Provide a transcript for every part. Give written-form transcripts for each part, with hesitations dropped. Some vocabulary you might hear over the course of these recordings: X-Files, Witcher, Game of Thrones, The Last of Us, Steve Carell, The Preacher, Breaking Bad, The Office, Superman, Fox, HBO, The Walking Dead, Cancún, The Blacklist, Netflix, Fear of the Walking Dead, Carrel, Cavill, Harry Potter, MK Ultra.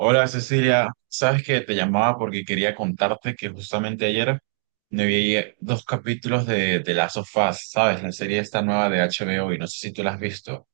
Hola Cecilia, sabes que te llamaba porque quería contarte que justamente ayer me vi dos capítulos de The Last of Us, ¿sabes? La serie esta nueva de HBO y no sé si tú la has visto.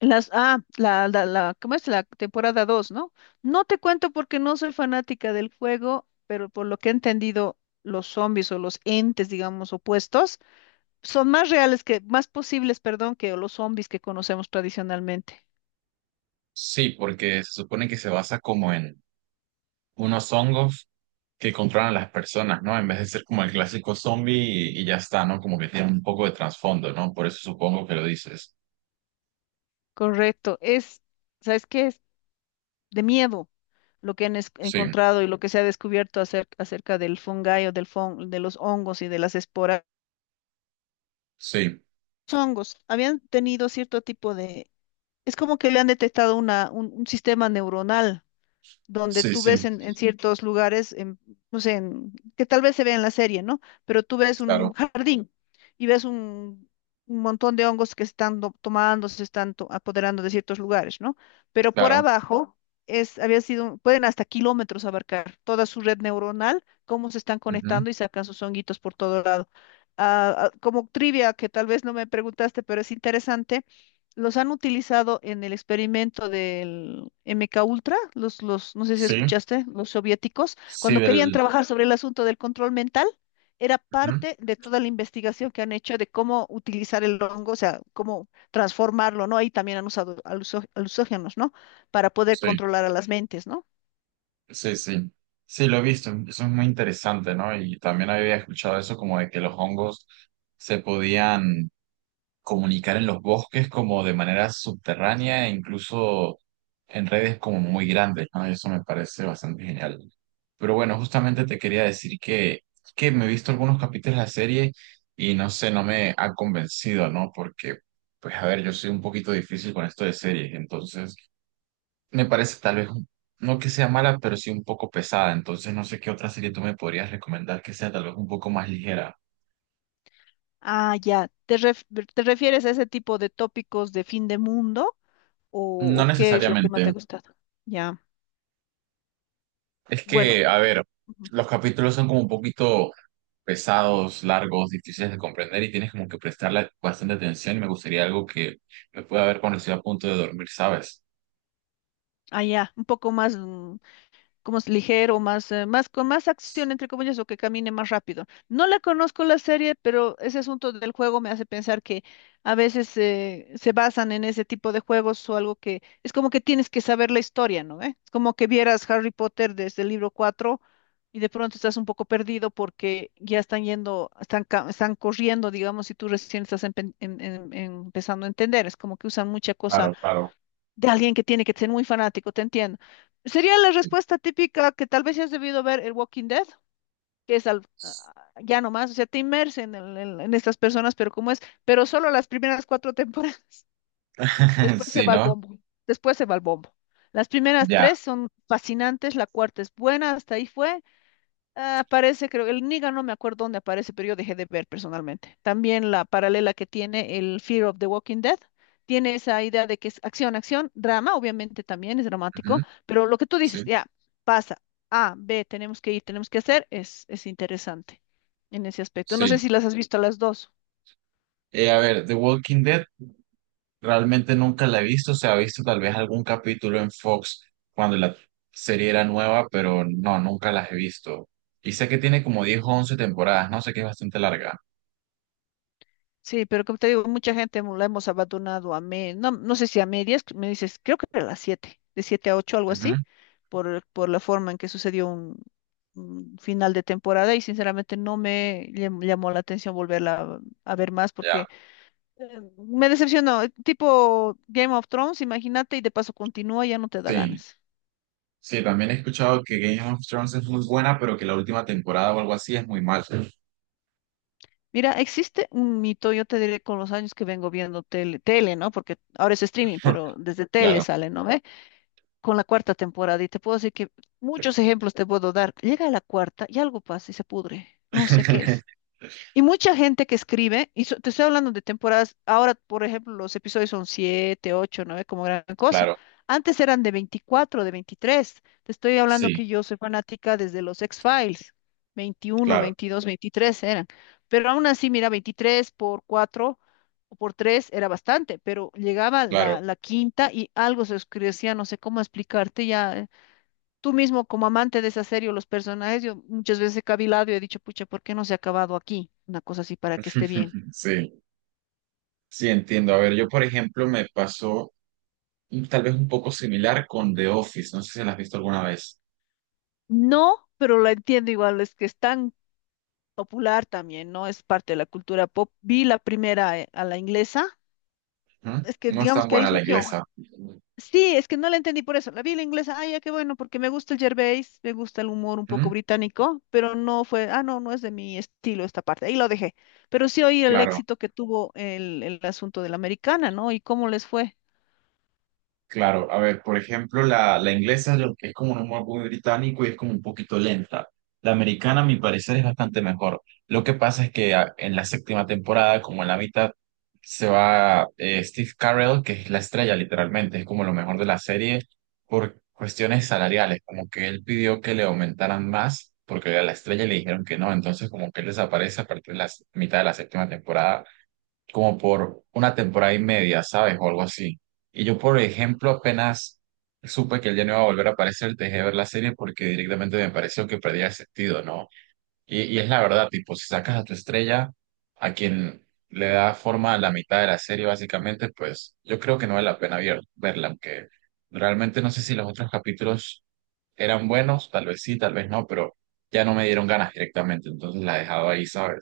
Las, ah, la, ¿Cómo es? La temporada dos, ¿no? No te cuento porque no soy fanática del juego, pero por lo que he entendido, los zombies o los entes, digamos, opuestos, son más reales más posibles, perdón, que los zombies que conocemos tradicionalmente. Sí, porque se supone que se basa como en unos hongos que controlan a las personas, ¿no? En vez de ser como el clásico zombie y ya está, ¿no? Como que tiene un poco de trasfondo, ¿no? Por eso supongo que lo dices. Correcto. ¿Sabes qué? Es de miedo lo que han Sí, encontrado y lo que se ha descubierto acerca del fungi o del de los hongos y de las esporas. sí, Los hongos habían tenido cierto tipo de. Es como que le han detectado un sistema neuronal donde sí, tú ves sí, en ciertos lugares, en, no sé, que tal vez se ve en la serie, ¿no? Pero tú ves un Claro, jardín y ves un montón de hongos que se están tomando, se están apoderando de ciertos lugares, ¿no? Pero por claro. abajo había sido, pueden hasta kilómetros abarcar toda su red neuronal, cómo se están Ujú. conectando y sacan sus honguitos por todo lado. Como trivia que tal vez no me preguntaste, pero es interesante. Los han utilizado en el experimento del MK Ultra, no sé si Sí, escuchaste, los soviéticos, sí, cuando querían del... trabajar sobre el asunto del control mental, era Ujú, parte de toda la investigación que han hecho de cómo utilizar el hongo, o sea, cómo transformarlo, ¿no? Ahí también han usado aluxógenos, ¿no? Para poder sí. controlar a las mentes, ¿no? Sí, sí. Sí, lo he visto. Eso es muy interesante, ¿no? Y también había escuchado eso como de que los hongos se podían comunicar en los bosques como de manera subterránea e incluso en redes como muy grandes, ¿no? Y eso me parece bastante genial. Pero bueno, justamente te quería decir que me he visto algunos capítulos de la serie y no sé, no me ha convencido, ¿no? Porque, pues a ver, yo soy un poquito difícil con esto de series, entonces... Me parece tal vez, un- no que sea mala, pero sí un poco pesada. Entonces no sé qué otra serie tú me podrías recomendar que sea tal vez un poco más ligera. Ah, ya. Te refieres a ese tipo de tópicos de fin de mundo o, No o qué es lo que más te ha necesariamente. gustado? Ya. Es que, Bueno. a ver, Ujú. los capítulos son como un poquito pesados, largos, difíciles de comprender y tienes como que prestarle bastante atención y me gustaría algo que me pueda ver cuando estoy a punto de dormir, ¿sabes? Ah, ya, un poco más, como es ligero, más, más, con más acción, entre comillas, o que camine más rápido. No la conozco la serie, pero ese asunto del juego me hace pensar que a veces se basan en ese tipo de juegos o algo que es como que tienes que saber la historia, ¿no? ¿Eh? Es como que vieras Harry Potter desde el libro 4 y de pronto estás un poco perdido porque ya están yendo, están, están corriendo, digamos, y tú recién estás empezando a entender. Es como que usan mucha cosa Claro, claro. de alguien que tiene que ser muy fanático, te entiendo. Sería la respuesta típica que tal vez has debido ver el Walking Dead, que es al, ah, ya nomás, o sea, te inmerses en estas personas, pero como es, pero solo las primeras cuatro temporadas. Después se Sí, va al ¿no? bombo, después se va al bombo. Las primeras Ya. tres son fascinantes, la cuarta es buena, hasta ahí fue. Ah, aparece, creo, el Niga, no me acuerdo dónde aparece, pero yo dejé de ver personalmente. También la paralela que tiene el Fear of the Walking Dead, tiene esa idea de que es acción, acción, drama, obviamente también es Ujú. dramático, pero lo que tú Sí, dices, ya, pasa, A, B, tenemos que ir, tenemos que hacer, es interesante en ese aspecto. No sé sí. si las has visto a las dos. A ver, The Walking Dead. Realmente nunca la he visto, se ha visto tal vez algún capítulo en Fox cuando la serie era nueva, pero no, nunca las he visto. Y sé que tiene como 10 o 11 temporadas, no sé, que es bastante larga. Sí, pero como te digo, mucha gente la hemos abandonado a me, no, no sé si a medias, me dices, creo que a las 7, de 7 a 8, algo Ujú. así, por la forma en que sucedió un final de temporada y sinceramente no me llamó la atención volverla a ver más Ya, porque me decepcionó, tipo Game of Thrones, imagínate, y de paso continúa, ya no te da sí. ganas. Sí, también he escuchado que Game of Thrones es muy buena, pero que la última temporada o algo así es muy mal. Mira, existe un mito, yo te diré con los años que vengo viendo tele, ¿no? Porque ahora es streaming, pero desde tele Claro. sale, ¿no ve? Con la cuarta temporada, y te puedo decir que muchos ejemplos te puedo dar. Llega a la cuarta y algo pasa y se pudre. No sé qué es. Y mucha gente que escribe, y te estoy hablando de temporadas, ahora, por ejemplo, los episodios son 7 8 9 como gran cosa. Claro, Antes eran de veinticuatro, de veintitrés. Te estoy hablando sí, que yo soy fanática desde los X-Files, veintiuno claro, 22 23 eran. Pero aún así, mira, 23 por 4 o por 3 era bastante, pero llegaba claro. La quinta y algo se oscurecía, no sé cómo explicarte ya. Tú mismo, como amante de esa serie o los personajes, yo muchas veces he cavilado y he dicho, pucha, ¿por qué no se ha acabado aquí? Una cosa así para que esté bien. Sí, sí, entiendo. A ver, yo por ejemplo me pasó un- tal vez un poco similar con The Office, no sé si la has visto alguna vez. No, pero la entiendo igual, es que es tan popular también, ¿no? Es parte de la cultura pop. Vi la primera, a la inglesa, ¿Mm? es que No es digamos tan que ahí buena la surgió. inglesa. Sí, es que no la entendí por eso. La vi la inglesa, ay, ya qué bueno, porque me gusta el Gervais, me gusta el humor un poco ¿Mm? británico, pero no fue, no es de mi estilo esta parte. Ahí lo dejé. Pero sí oí el Claro, éxito que tuvo el asunto de la americana, ¿no? Y cómo les fue. claro. A ver, por ejemplo, la inglesa yo- que es como un humor muy británico y es como un poquito lenta. La americana, a mi parecer, es bastante mejor. Lo que pasa es que a- en la séptima temporada, como en la mitad, se va Steve Carell, que es la estrella literalmente, es como lo mejor de la serie, por cuestiones salariales, como que él pidió que le aumentaran más, porque era la estrella y le dijeron que no, entonces como que él desaparece a partir de la s- mitad de la séptima temporada como por una temporada y media, ¿sabes? O algo así. Y yo, por ejemplo, apenas supe que él ya no iba a volver a aparecer, dejé de ver la serie porque directamente me pareció que perdía el sentido, ¿no? Y es la verdad, tipo, si sacas a tu estrella, a quien le da forma a la mitad de la serie, básicamente, pues yo creo que no vale la pena ver- verla, aunque realmente no sé si los otros capítulos eran buenos, tal vez sí, tal vez no, pero ya no me dieron ganas directamente, entonces la he dejado ahí, ¿sabes?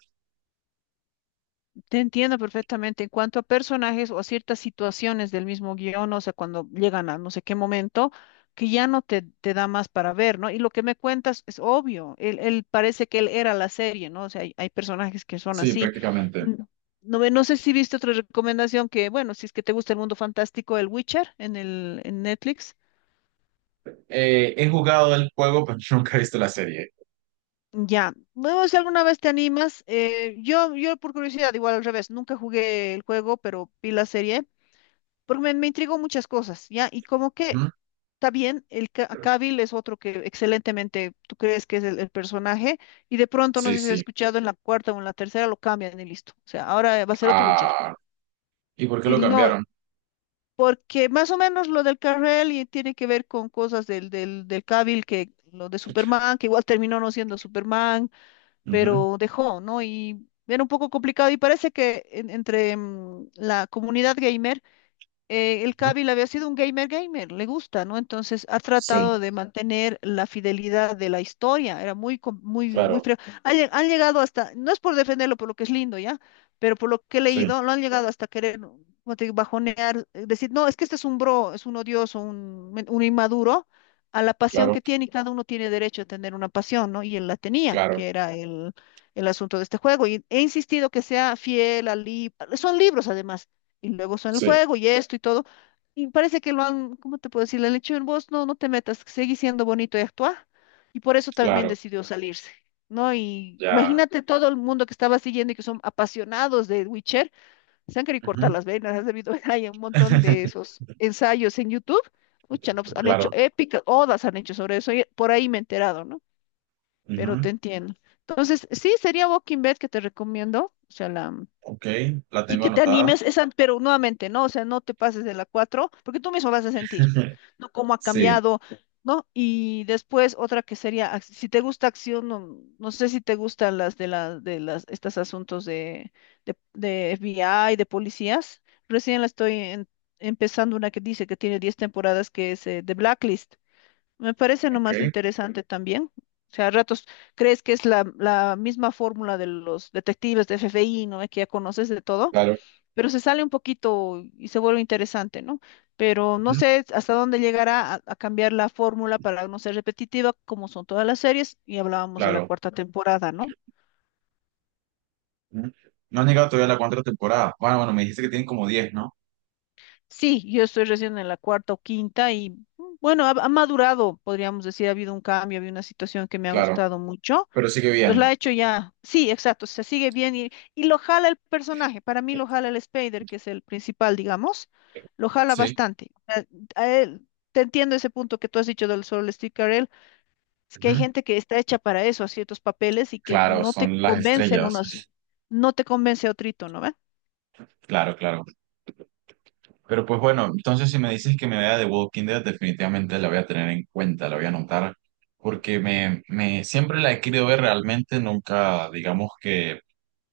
Te entiendo perfectamente. En cuanto a personajes o a ciertas situaciones del mismo guión, o sea, cuando llegan a no sé qué momento, que ya no te da más para ver, ¿no? Y lo que me cuentas es obvio. Él parece que él era la serie, ¿no? O sea, hay personajes que son Sí, así. prácticamente. N- no sé si viste otra recomendación que, bueno, si es que te gusta el mundo fantástico, el Witcher en el en Netflix. He jugado el juego, pero nunca he visto la serie. Ya, bueno, si alguna vez te animas, yo por curiosidad, igual al revés, nunca jugué el juego, pero vi la serie. Porque me intrigó muchas cosas, ¿ya? Y como que Ujú. está bien, el Cavill es otro que excelentemente tú crees que es el personaje, y de pronto, no Sí, sé si has sí. escuchado, en la cuarta o en la tercera lo cambian y listo. O sea, ahora va a ser otro Witcher. Ah, ¿y por qué Y lo no, cambiaron? porque más o menos lo del Carrel y tiene que ver con cosas del Cavill, que lo de Superman, que igual terminó no siendo Superman, Ujú, pero dejó, ¿no? Y era un poco complicado y parece que entre la comunidad gamer, el ujú. Kabil había sido un gamer gamer, le gusta, ¿no? Entonces ha tratado Sí, de mantener la fidelidad de la historia, era muy, muy, muy claro, frío. Han llegado hasta, no es por defenderlo, por lo que es lindo, ¿ya? Pero por lo que he sí, leído, lo han llegado hasta querer, ¿no?, como te digo, bajonear, decir, no, es que este es un bro, es un odioso, un, un inmaduro, a la pasión claro, que tiene, y cada uno tiene derecho a tener una pasión, ¿no? Y él la tenía, claro, que era el... El asunto de este juego y he insistido que sea fiel al libro, son libros además, y luego son el sí, juego y esto y todo. Y parece que lo han, ¿cómo te puedo decir? Le han hecho en voz no, no te metas, seguí siendo bonito y actúa. Y por eso también claro, decidió salirse, ¿no? Y ya. imagínate todo el mundo que estaba siguiendo y que son apasionados de Witcher, se han querido cortar Ujú. las venas, has debido ver ahí un montón de esos ensayos en YouTube. Ucha, no, pues, han hecho Claro. épicas, odas han hecho sobre eso, y por ahí me he enterado, ¿no? Pero te Ujú. entiendo. Entonces, sí, sería Walking Dead que te recomiendo, o sea, la... Ok, la Sí tengo que te anotada. animes, esa, pero nuevamente, ¿no? O sea, no te pases de la 4 porque tú mismo vas a sentir, ¿no?, cómo ha Sí, cambiado, ¿no? Y después otra que sería, si te gusta acción, no, no sé si te gustan las estos asuntos de FBI, de policías. Recién la estoy empezando una que dice que tiene 10 temporadas, que es The Blacklist. Me parece ok, nomás interesante también. O sea, a ratos crees que es la misma fórmula de los detectives de FBI, ¿no? Que ya conoces de todo, claro, pero se sale un poquito y se vuelve interesante, ¿no? Pero no ujú, sé hasta dónde llegará a cambiar la fórmula para no ser repetitiva, como son todas las series, y hablábamos de la claro. cuarta temporada, ¿no? Ujú. No han llegado todavía a la cuarta temporada. Bueno, bueno, me dijiste que tienen como 10, ¿no? Sí, yo estoy recién en la cuarta o quinta y bueno, ha madurado, podríamos decir, ha habido un cambio, ha habido una situación que me ha Claro, gustado mucho. pero sigue Entonces la bien. ha hecho ya, sí, exacto, se sigue bien y lo jala el personaje, para mí lo jala el Spider, que es el principal, digamos, lo jala Sí. bastante. O sea, a él- te entiendo ese punto que tú has dicho del solo Steve Carell, es que hay Ujú. gente que está hecha para eso, a ciertos papeles y que Claro, no te son las convencen estrellas. unos, no te convence otrito, ¿no ve? Claro, claro. Pero pues bueno, entonces si me dices que me vea The Walking Dead, definitivamente la voy a tener en cuenta, la voy a anotar, porque me siempre la he querido ver realmente, nunca digamos que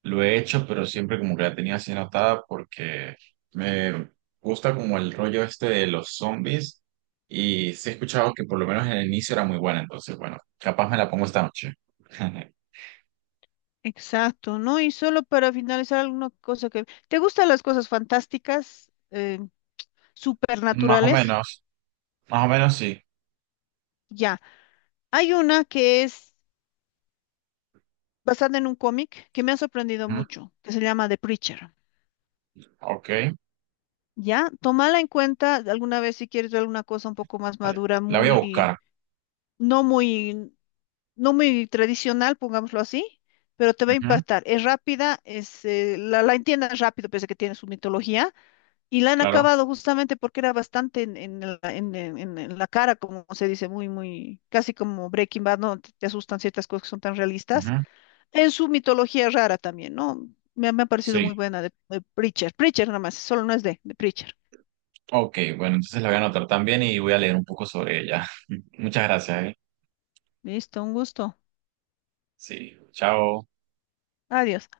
lo he hecho, pero siempre como que la tenía así anotada porque me gusta como el rollo este de los zombies y sí he escuchado que por lo menos en el inicio era muy buena, entonces bueno, capaz me la pongo esta noche. Exacto, ¿no? Y solo para finalizar alguna cosa que... ¿Te gustan las cosas fantásticas, Más o supernaturales? menos, más o menos sí. Ya. Hay una que es basada en un cómic que me ha sorprendido Ujú. mucho, que se llama The Preacher. Ok, ¿Ya? Tómala en cuenta alguna vez si quieres ver alguna cosa un poco más vale. madura, La voy a muy, buscar. no muy, no muy tradicional, pongámoslo así, pero te va a Ujú. impactar. Es rápida, es, la entiendes rápido, pese a que tiene su mitología, y la han Claro. acabado justamente porque era bastante en la cara, como se dice, muy, muy, casi como Breaking Bad, ¿no? Te asustan ciertas cosas que son tan realistas. Ujú. En su mitología rara también, ¿no? Me ha parecido Sí. muy buena de Preacher. Preacher nada más, solo no es de Preacher. Ok, bueno, entonces la voy a anotar también y voy a leer un poco sobre ella. Muchas gracias, ¿eh? Listo, un gusto. Sí, chao. Adiós.